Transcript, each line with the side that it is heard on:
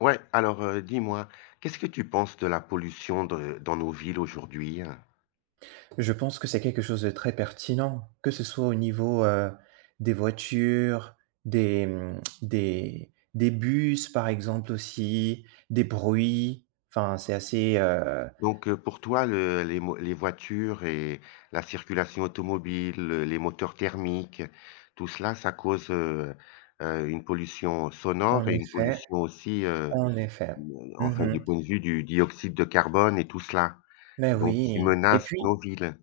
left: Dis-moi, qu'est-ce que tu penses de la pollution de dans nos villes aujourd'hui? Hein?
right: Je pense que c'est quelque chose de très pertinent, que ce soit au niveau, des voitures, des, mmh, des bus par exemple aussi, des bruits, enfin c'est assez,
left: Pour toi, le les mo les voitures et la circulation automobile, les moteurs thermiques, tout cela, ça cause, une pollution sonore
right: en
left: et une
right: effet,
left: pollution aussi,
right: en effet.
left: enfin,
right: Mmh.
left: du point de vue du dioxyde de carbone et tout cela,
right: Mais
left: donc qui
right: oui et
left: menace
right: puis
left: nos villes.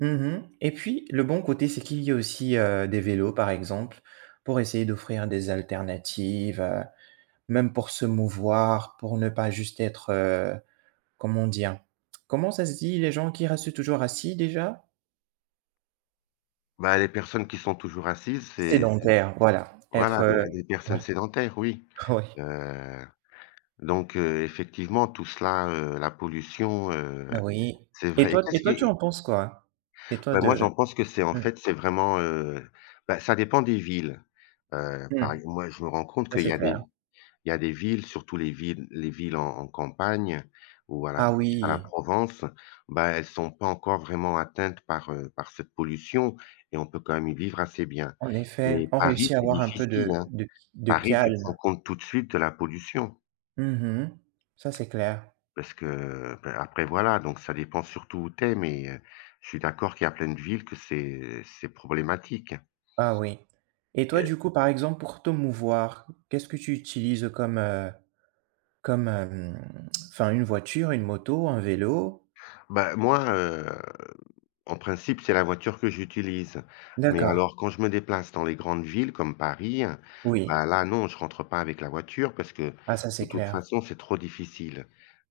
right: mmh le bon côté, c'est qu'il y a aussi, des vélos par exemple pour essayer d'offrir des alternatives, même pour se mouvoir, pour ne pas juste être, comment dire? Comment ça se dit les gens qui restent toujours assis déjà?
left: Bah, les personnes qui sont toujours assises, c'est
right: Sédentaire, voilà, être,
left: voilà, des des personnes
right: voilà,
left: sédentaires, oui.
right: oui,
left: heu Effectivement, tout cela, la pollution,
right: oui
left: c'est
right: et
left: vrai. Et
right: toi et
left: qu'est-ce
right: toi tu
left: qui
right: en penses quoi? Et toi
left: bah, moi, j'en
right: de
left: pense que c'est, en
right: Mmh,
left: fait, c'est vraiment, bah, ça dépend des villes.
right: mmh,
left: Par moi, je me rends compte
right: ça
left: qu'il y
right: c'est
left: a
right: clair.
left: des il y a des villes, surtout les villes en en campagne ou
right: Ah
left: à la
right: oui,
left: Provence, bah, elles sont pas encore vraiment atteintes par, par cette pollution, et on peut quand même y vivre assez bien.
right: en effet,
left: Mais
right: on
left: Paris,
right: réussit à
left: c'est
right: avoir un peu
left: difficile,
right: de
left: hein.
right: de de
left: Paris, tu te rends
right: calme.
left: compte tout de suite de la pollution.
right: Mmh. Ça c'est clair.
left: Parce que, bah, après voilà, donc ça dépend surtout où t'es, mais je suis d'accord qu'il y a plein de villes que c'est problématique.
right: Ah oui et toi
left: Et
right: du coup par exemple pour te mouvoir, qu'est-ce que tu utilises comme, comme, hem, enfin une voiture, une moto, un vélo?
left: bah, moi, en principe, c'est la voiture que j'utilise. Mais
right: D'accord,
left: alors quand je me déplace dans les grandes villes comme Paris,
right: oui.
left: bah, là non, je rentre pas avec la voiture parce que
right: Ah ça,
left: de
right: c'est
left: toute
right: clair.
left: façon, c'est trop difficile.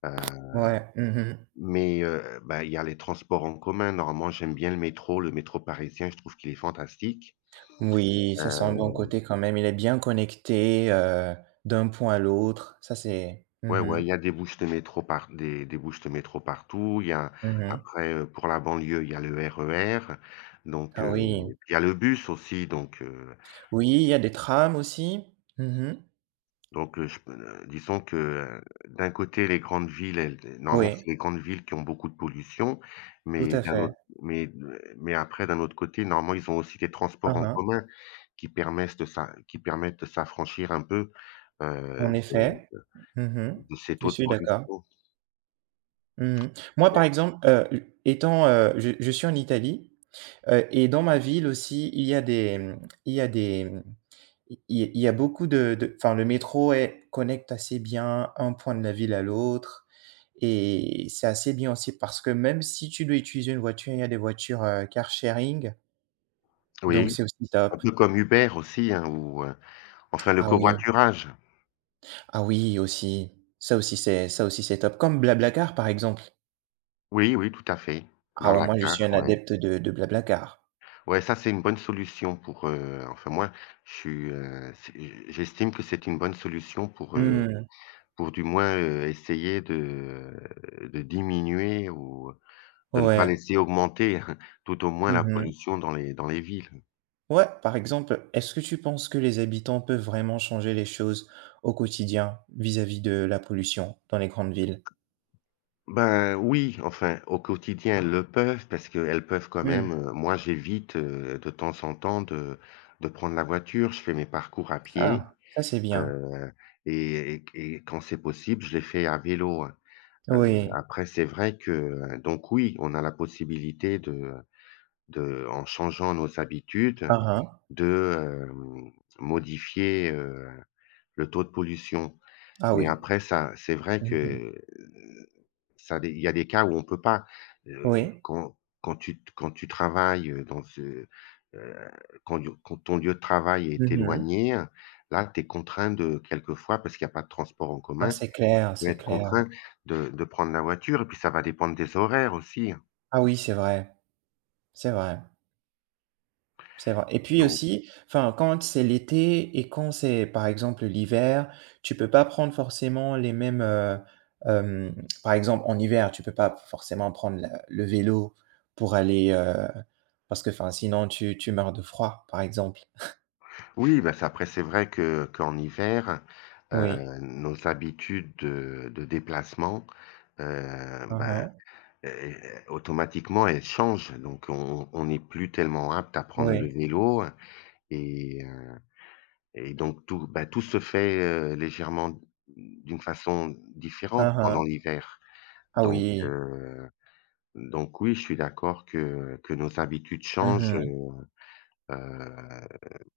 left: Heu,
right: Ouais. Mmh.
left: mais bah, il y a les transports en commun. Normalement, j'aime bien le métro. Le métro parisien, je trouve qu'il est fantastique.
right: Oui, ça c'est un
left: Heu
right: bon côté quand même. Il est bien connecté, d'un point à l'autre. Ça c'est mmh
left: Ouais, ouais,
right: mh.
left: il y a des bouches de métro par des bouches de métro partout. Il y a
right: Mmh.
left: après, pour la banlieue, il y a le RER,
right: Ah oui.
left: puis il y a le bus aussi,
right: Oui, il y a des trams aussi. Mmh.
left: donc je p disons que, d'un côté, les grandes villes, elles normalement,
right: Oui,
left: c'est les grandes villes qui ont beaucoup de pollution,
right: tout
left: mais
right: à
left: d'un
right: fait.
left: autre mais mais après, d'un autre côté, normalement, ils ont aussi des transports
right: Hein,
left: en
right: hein.
left: commun qui permettent de s'affranchir un peu,
right: En
left: heu, de
right: effet. Mmh.
left: de ces
right: Je
left: taux de
right: suis d'accord.
left: pollution.
right: Mmh. Moi, par exemple, étant, je suis en Italie, et dans ma ville aussi, il y a des, mmh, il y a des, mmh Il y a beaucoup de enfin, le métro est connecte assez bien un point de la ville à l'autre et c'est assez bien aussi parce que même si tu dois utiliser une voiture, il y a des voitures, car sharing, donc
left: Oui.
right: c'est aussi
left: Un
right: top.
left: peu comme Uber aussi, hein, ou, enfin le
right: Ah oui,
left: covoiturage.
right: ah oui aussi, ça aussi c'est top, comme BlaBlaCar par exemple.
left: Oui, oui, tout à fait, dans
right: Ah ouais,
left: la
right: moi je
left: car,
right: suis un
left: ouais.
right: adepte de BlaBlaCar.
left: Ouais, ça c'est une bonne solution pour, enfin moi, je suis, c'est j'estime que c'est une bonne solution
right: Mmh,
left: pour du moins, essayer de diminuer ou de ne pas
right: ouais.
left: laisser augmenter tout au moins la
right: Mmh.
left: pollution dans les villes.
right: Ouais, par exemple, est-ce que tu penses que les habitants peuvent vraiment changer les choses au quotidien vis-à-vis de la pollution dans les grandes villes?
left: Ben, oui, enfin, au quotidien, elles le peuvent parce qu'elles peuvent quand même,
right: Mmh.
left: moi, j'évite, de temps en temps de prendre la voiture. Je fais mes parcours à pied,
right: Ah, ça c'est bien.
left: heu et quand c'est possible, je les fais à vélo, hein.
right: Oui.
left: Après, c'est vrai que donc oui, on a la possibilité de en changeant nos habitudes,
right: Ah, ah.
left: de, hem, modifier, le taux de pollution.
right: Ah
left: Mais
right: oui.
left: après ça, c'est vrai
right: Mmh.
left: que Ça des il y a des cas où on peut pas,
right: Oui.
left: quand quand tu travailles, dans ce heu, quand lieu quand ton lieu de travail est
right: Mmh.
left: éloigné, hein, là, tu es contraint de quelquefois, parce qu'il y a pas de transport en
right: Ah,
left: commun,
right: c'est
left: tu
right: clair,
left: peux
right: c'est
left: être
right: clair.
left: contraint de prendre la voiture, et puis ça va dépendre des horaires aussi, hein.
right: Ah oui, c'est vrai, c'est vrai. C'est vrai et puis
left: Donc
right: aussi, enfin, quand c'est l'été et quand c'est, par exemple, l'hiver, tu peux pas prendre forcément les mêmes, hem, par exemple, en hiver, tu peux pas forcément prendre la le vélo pour aller, parce que, enfin, sinon tu meurs de froid, par exemple.
left: oui, bah, c'est après c'est vrai que qu'en hiver,
right: Oui.
left: nos habitudes de déplacement, heu,
right: Mmh
left: bah
right: mh.
left: Heu, automatiquement, elle change, donc on n'est plus tellement apte à prendre le
right: Oui.
left: vélo et heu et donc tout, bah, tout se fait, légèrement d'une façon différente
right: Mmh mh.
left: pendant l'hiver.
right: Ah
left: Donc
right: oui.
left: heu, donc oui, je suis d'accord que nos habitudes changent,
right: Mhm.
left: heu,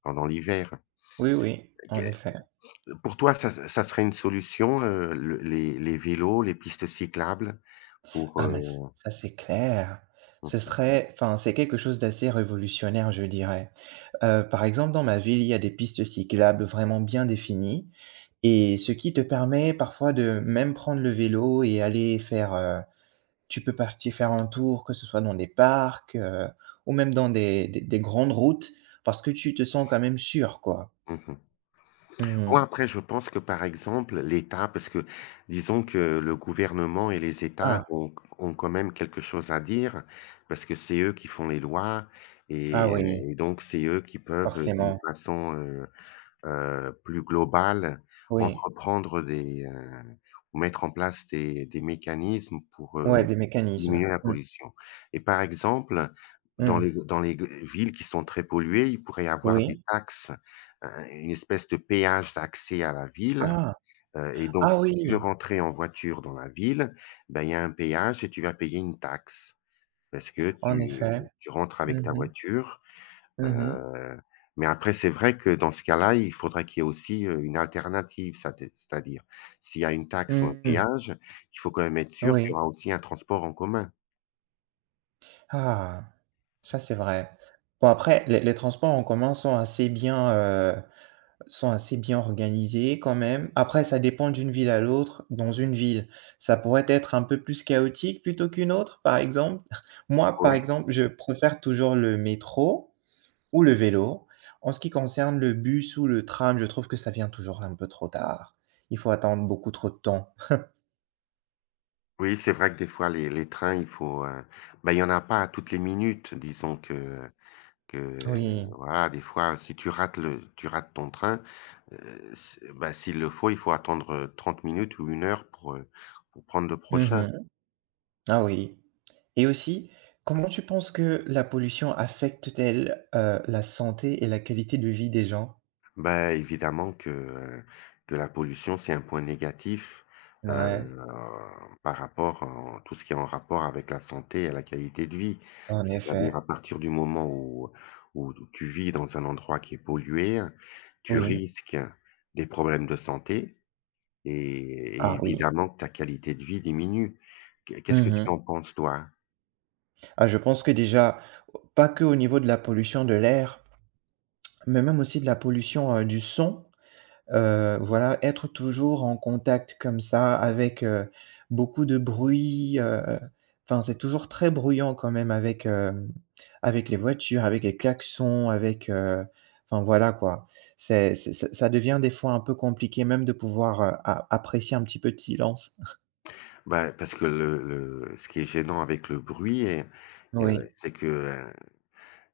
left: pendant l'hiver.
right: Oui, oui,
left: Qu
right: en effet.
left: Pour toi, ça serait une solution, le les vélos, les pistes cyclables pour,
right: Ah mais ç
left: heu?
right: ça, c'est clair. Ce
left: Mmh.
right: serait enfin, c'est quelque chose d'assez révolutionnaire, je dirais. Par exemple, dans ma ville, il y a des pistes cyclables vraiment bien définies et ce qui te permet parfois de même prendre le vélo et aller faire, tu peux partir faire un tour, que ce soit dans des parcs, ou même dans des grandes routes parce que tu te sens quand même sûr, quoi.
left: Mmh. Ouais,
right: Mmh.
left: après, je pense que, par exemple, l'État parce que disons que le gouvernement et les États
right: Ah,
left: ont ont quand même quelque chose à dire, parce que c'est eux qui font les lois
right: ah
left: et
right: oui,
left: et donc c'est eux qui peuvent, d'une
right: forcément.
left: façon, plus globale,
right: Oui.
left: entreprendre des, ou mettre en place des mécanismes pour,
right: Ouais, des
left: diminuer
right: mécanismes.
left: la
right: Mmh.
left: pollution. Et par exemple,
right: Mmh.
left: dans les g villes qui sont très polluées, il pourrait y avoir
right: Oui.
left: des taxes, une espèce de péage d'accès à la ville,
right: Ah!
left: et donc
right: Ah
left: si tu veux
right: oui!
left: rentrer en voiture dans la ville, ben, il y a un péage et tu vas payer une taxe parce que
right: En
left: tu
right: effet.
left: tu rentres
right: Mmh
left: avec ta
right: mh.
left: voiture.
right: Mmh.
left: Heu, mais après c'est vrai que dans ce cas-là, il faudrait qu'il y ait aussi, une alternative, ça c'est-à-dire s'il y a une taxe ou un
right: Mmh.
left: péage, il faut quand même être sûr qu'il y
right: Oui.
left: aura aussi un transport en commun.
right: Ah! Ça, c'est vrai. Bon, après, les transports en commun sont assez bien organisés quand même. Après, ça dépend d'une ville à l'autre. Dans une ville, ça pourrait être un peu plus chaotique plutôt qu'une autre, par exemple. Moi, par
left: Oui,
right: exemple, je préfère toujours le métro ou le vélo. En ce qui concerne le bus ou le tram, je trouve que ça vient toujours un peu trop tard. Il faut attendre beaucoup trop de temps.
left: oui, c'est vrai que des fois les trains, il faut, bah, il y en a pas à toutes les minutes. Disons que
right: Oui.
left: voilà, des fois, si tu rates ton train, s bah, s'il le faut, il faut attendre, 30 minutes ou une heure pour prendre le prochain.
right: Mmh. Ah oui. Et aussi, comment tu penses que la pollution affecte-t-elle, la santé et la qualité de vie des gens?
left: Bah, évidemment que, la pollution, c'est un point négatif,
right: Ouais,
left: heu, par rapport en tout ce qui est en rapport avec la santé et la qualité de vie.
right: en
left: C'est-à-dire à
right: effet.
left: partir du moment où tu vis dans un endroit qui est pollué, tu
right: Oui.
left: risques des problèmes de santé et
right: Ah oui.
left: évidemment que ta qualité de vie diminue. Qu'est-ce que tu
right: Mmh.
left: en penses toi?
right: Ah, je pense que déjà, pas que au niveau de la pollution de l'air, mais même aussi de la pollution, du son. Voilà, être toujours en contact comme ça avec, beaucoup de bruit, enfin, c'est toujours très bruyant quand même avec, avec les voitures, avec les klaxons, avec, enfin voilà quoi. C'est ça ça devient des fois un peu compliqué même de pouvoir, a apprécier un petit peu de silence.
left: Bah, parce que le ce qui est gênant avec le bruit et
right: Oui,
left: c'est que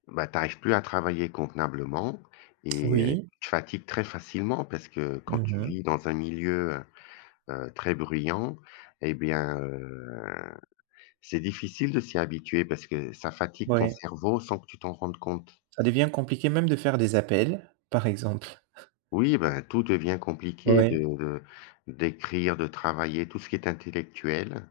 left: bah, tu arrives plus à travailler convenablement et
right: oui,
left: tu fatigues très facilement parce que quand tu
right: mmh
left: vis dans un milieu, très bruyant et bien, c'est difficile de s'y habituer parce que ça fatigue ton
right: oui,
left: cerveau sans que tu t'en rendes compte.
right: ça devient compliqué même de faire des appels, par exemple.
left: Oui, ben, tout devient compliqué
right: Oui,
left: de d'écrire, de travailler, tout ce qui est intellectuel.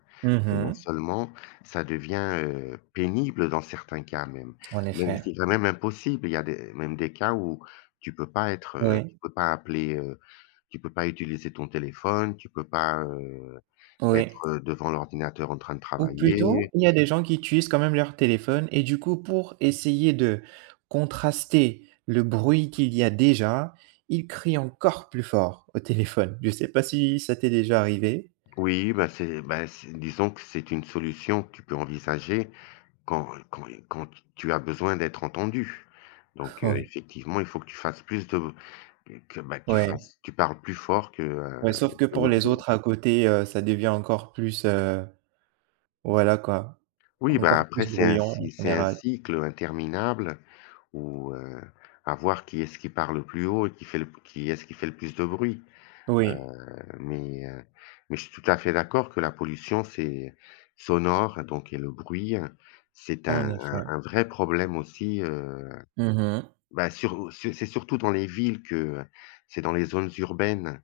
left: Et non
right: mmh
left: seulement ça devient, pénible dans certains cas même.
right: en
left: Même
right: effet.
left: c'est quand même impossible. Il y a des même des cas où tu peux pas être,
right: Oui,
left: tu peux pas appeler, tu peux pas utiliser ton téléphone, tu peux pas,
right: oui.
left: être, devant l'ordinateur en train de
right: Ou plutôt,
left: travailler.
right: il y a des gens qui utilisent quand même leur téléphone et du coup, pour essayer de contraster le bruit qu'il y a déjà, ils crient encore plus fort au téléphone. Je sais pas si ça t'est déjà arrivé?
left: Oui, bah, c'est disons que c'est une solution que tu peux envisager quand quand tu as besoin d'être entendu.
right: Ouais,
left: Effectivement, il faut que tu fasses plus de que, bah, que
right: ouais,
left: tu parles plus fort
right: ouais, sauf que
left: que
right: pour
left: le
right: les
left: bruit.
right: autres à côté, ça devient encore plus, voilà quoi,
left: Oui, bah,
right: encore
left: après
right: plus
left: c'est un
right: bruyant en
left: cy c'est un
right: général.
left: cycle interminable où, à voir qui est-ce qui parle le plus haut et qui est-ce qui fait le plus de bruit.
right: Oui,
left: Heu, mais, heu, mais je suis tout à fait d'accord que la pollution, c'est sonore, donc et le bruit, c'est
right: en
left: un un
right: effet.
left: un vrai problème aussi,
right: Mmh mh.
left: bah, sur c'est surtout dans les villes que c'est dans les zones urbaines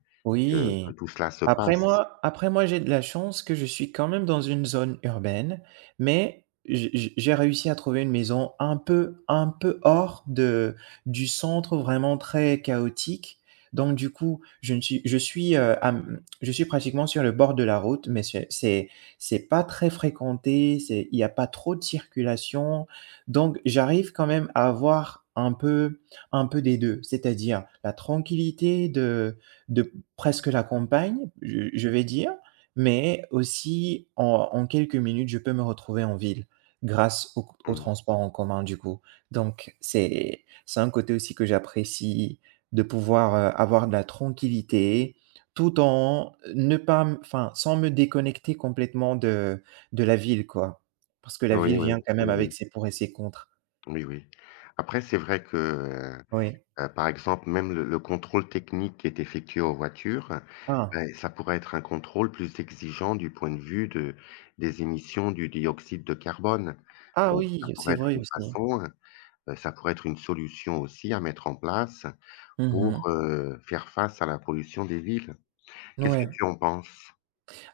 right: Oui.
left: que tout cela se
right: Après
left: passe.
right: moi après moi, j'ai de la chance que je suis quand même dans une zone urbaine, mais j'ai réussi à trouver une maison un peu hors de du centre, vraiment très chaotique. Donc du coup, je ne suis je suis, à mmh, je suis pratiquement sur le bord de la route, mais c'est c'est pas très fréquenté, c'est il y a pas trop de circulation, donc j'arrive quand même à avoir un peu des 2, c'est-à-dire la tranquillité de presque la campagne, je vais dire, mais aussi en quelques minutes, je peux me retrouver en ville grâce au
left: Mmh.
right: transport en commun du coup. Donc c'est un côté aussi que j'apprécie de pouvoir, avoir de la tranquillité tout en ne pas m enfin, sans me déconnecter complètement de la ville quoi. Parce que la
left: Oui,
right: ville
left: oui,
right: vient quand
left: oui,
right: même avec
left: oui.
right: ses pour et ses contre.
left: Oui, oui. Après c'est vrai que,
right: Oui.
left: Par exemple, même le contrôle technique qui est effectué aux voitures,
right: Ah!
left: beh, ça pourrait être un contrôle plus exigeant du point de vue de des émissions du dioxyde de carbone.
right: Ah
left: Donc ça
right: oui, c'est
left: pourrait être
right: vrai
left: une
right: aussi.
left: façon, ça pourrait être une solution aussi à mettre en place
right: Mmh.
left: pour, faire face à la pollution des villes. Qu'est-ce que
right: Ouais.
left: tu en penses?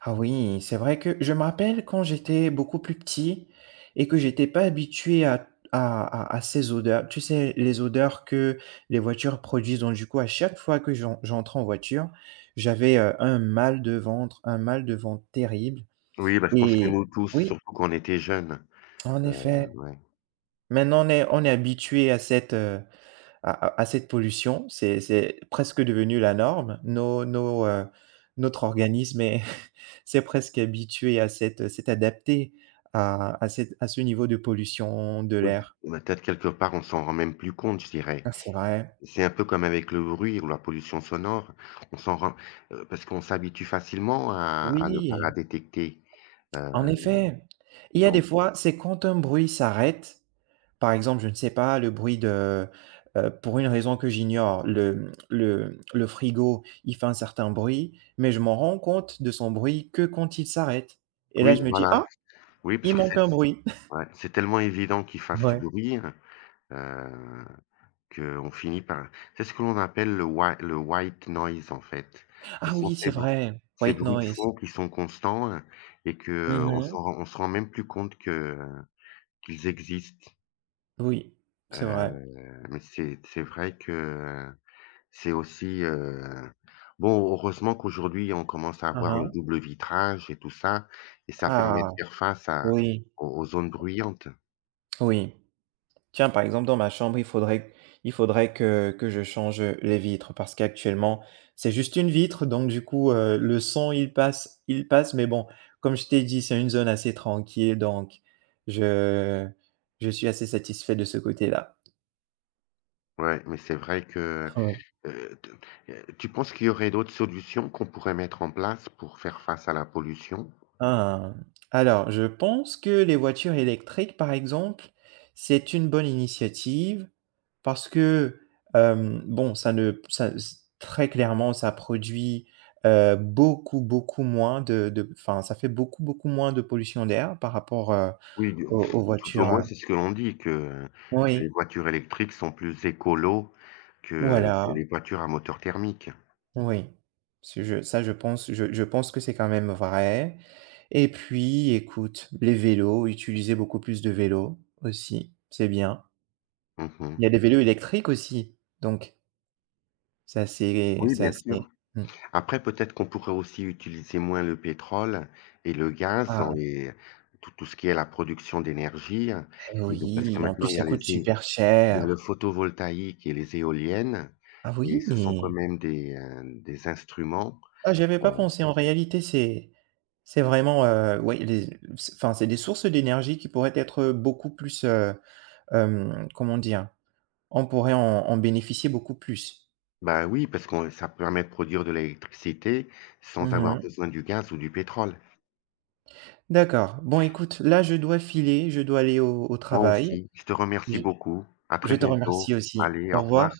right: Ah oui, c'est vrai que je me rappelle quand j'étais beaucoup plus petit et que j'étais pas habitué à ces odeurs. Tu sais, les odeurs que les voitures produisent. Donc du coup, à chaque fois que j'entrais en voiture, j'avais, un mal de ventre, un mal de ventre terrible
left: Oui, bah, je pense que
right: et
left: nous tous,
right: oui,
left: surtout quand on était jeunes,
right: en
left: heu,
right: effet.
left: ouais.
right: Maintenant on est habitué à cette pollution. C'est presque devenu la norme. Notre organisme est c'est presque habitué à cette s'est adapté à cette à ce niveau de pollution de
left: Oui,
right: l'air.
left: peut-être quelque part, on s'en rend même plus compte, je dirais.
right: Ah, c'est vrai.
left: C'est un peu comme avec le bruit ou la pollution sonore. On s'en rend parce qu'on s'habitue facilement à ne pas la
right: Oui,
left: détecter,
right: en
left: heu,
right: effet. Il y a des
left: donc
right: fois, c'est quand un bruit s'arrête, par exemple, je ne sais pas, le bruit de, pour une raison que j'ignore, le frigo, il fait un certain bruit, mais je m'en rends compte de son bruit que quand il s'arrête et là,
left: oui,
right: je me dis:
left: voilà.
right: «Ah,
left: Oui, parce
right: il
left: que
right: manque
left: c'est
right: un bruit».
left: ouais, c'est tellement évident qu'il fasse du
right: Ouais.
left: bruit, heu, qu'on finit par c'est ce que l'on appelle le white noise, en fait. Ce
right: Ah
left: sont
right: oui, c'est vrai,
left: ces
right: white
left: bruits de
right: noise.
left: fond qui sont constants, et qu'on
right: Mmh.
left: s'en rend on se rend même plus compte que qu'ils existent,
right: Oui, c'est vrai.
left: heu, mais c'est vrai que c'est aussi, bon, heureusement qu'aujourd'hui, on commence à
right: Hein
left: avoir le
right: hein.
left: double vitrage et tout ça et ça permet
right: Ah
left: de faire face à
right: oui,
left: aux zones bruyantes.
right: oui. Tiens, par exemple, dans ma chambre, il faudrait que je change, les vitres parce qu'actuellement, c'est juste une vitre donc du coup, le son il passe mais bon, comme je t'ai dit, c'est une zone assez tranquille donc je je suis assez satisfait de ce côté-là.
left: Ouais, mais c'est vrai que,
right: Oui.
left: t tu penses qu'il y aurait d'autres solutions qu'on pourrait mettre en place pour faire face à la pollution?
right: Ah, alors je pense que les voitures électriques, par exemple, c'est une bonne initiative parce que, bon, ça ne ça très clairement, ça produit, beaucoup, beaucoup moins de enfin, ça fait beaucoup, beaucoup moins de pollution d'air par rapport,
left: Oui, du
right: aux
left: tout au
right: voitures,
left: moins, c'est ce que l'on dit que les
right: oui,
left: voitures électriques sont plus écolos que les
right: voilà,
left: voitures à moteur thermique.
right: oui. Je pense que c'est quand même vrai et puis écoute, les vélos, utiliser beaucoup plus de vélos aussi, c'est bien.
left: Mmh.
right: Il y a les vélos électriques aussi, donc c'est assez
left: Oui,
right: c'est
left: bien
right: assez
left: sûr.
right: mmh.
left: Après, peut-être qu'on pourrait aussi utiliser moins le pétrole et le gaz
right: Ah
left: dans les tout ce qui est la production d'énergie.
right: beh
left: Et donc parce que
right: oui, en
left: maintenant
right: plus
left: il y
right: ça
left: a
right: coûte
left: les é
right: super
left: il y a le
right: cher.
left: photovoltaïque et les éoliennes,
right: Ah
left: et ce sont quand
right: oui!
left: même des instruments,
right: Ah j'y avais
left: euh,
right: pas pensé, en réalité c'est vraiment, oui les c enfin c'est des sources d'énergie qui pourraient être, beaucoup plus, comment dire? On pourrait en bénéficier beaucoup plus.
left: bah, oui, parce qu'on ça permet de produire de l'électricité sans
right: Mmh
left: avoir
right: mh.
left: besoin du gaz ou du pétrole.
right: D'accord. Bon écoute, là je dois filer, je dois aller au
left: Moi
right: travail.
left: aussi, je te remercie
right: Je
left: beaucoup. À très
right: je te
left: bientôt.
right: remercie aussi.
left: Allez, au
right: Au revoir.
left: revoir.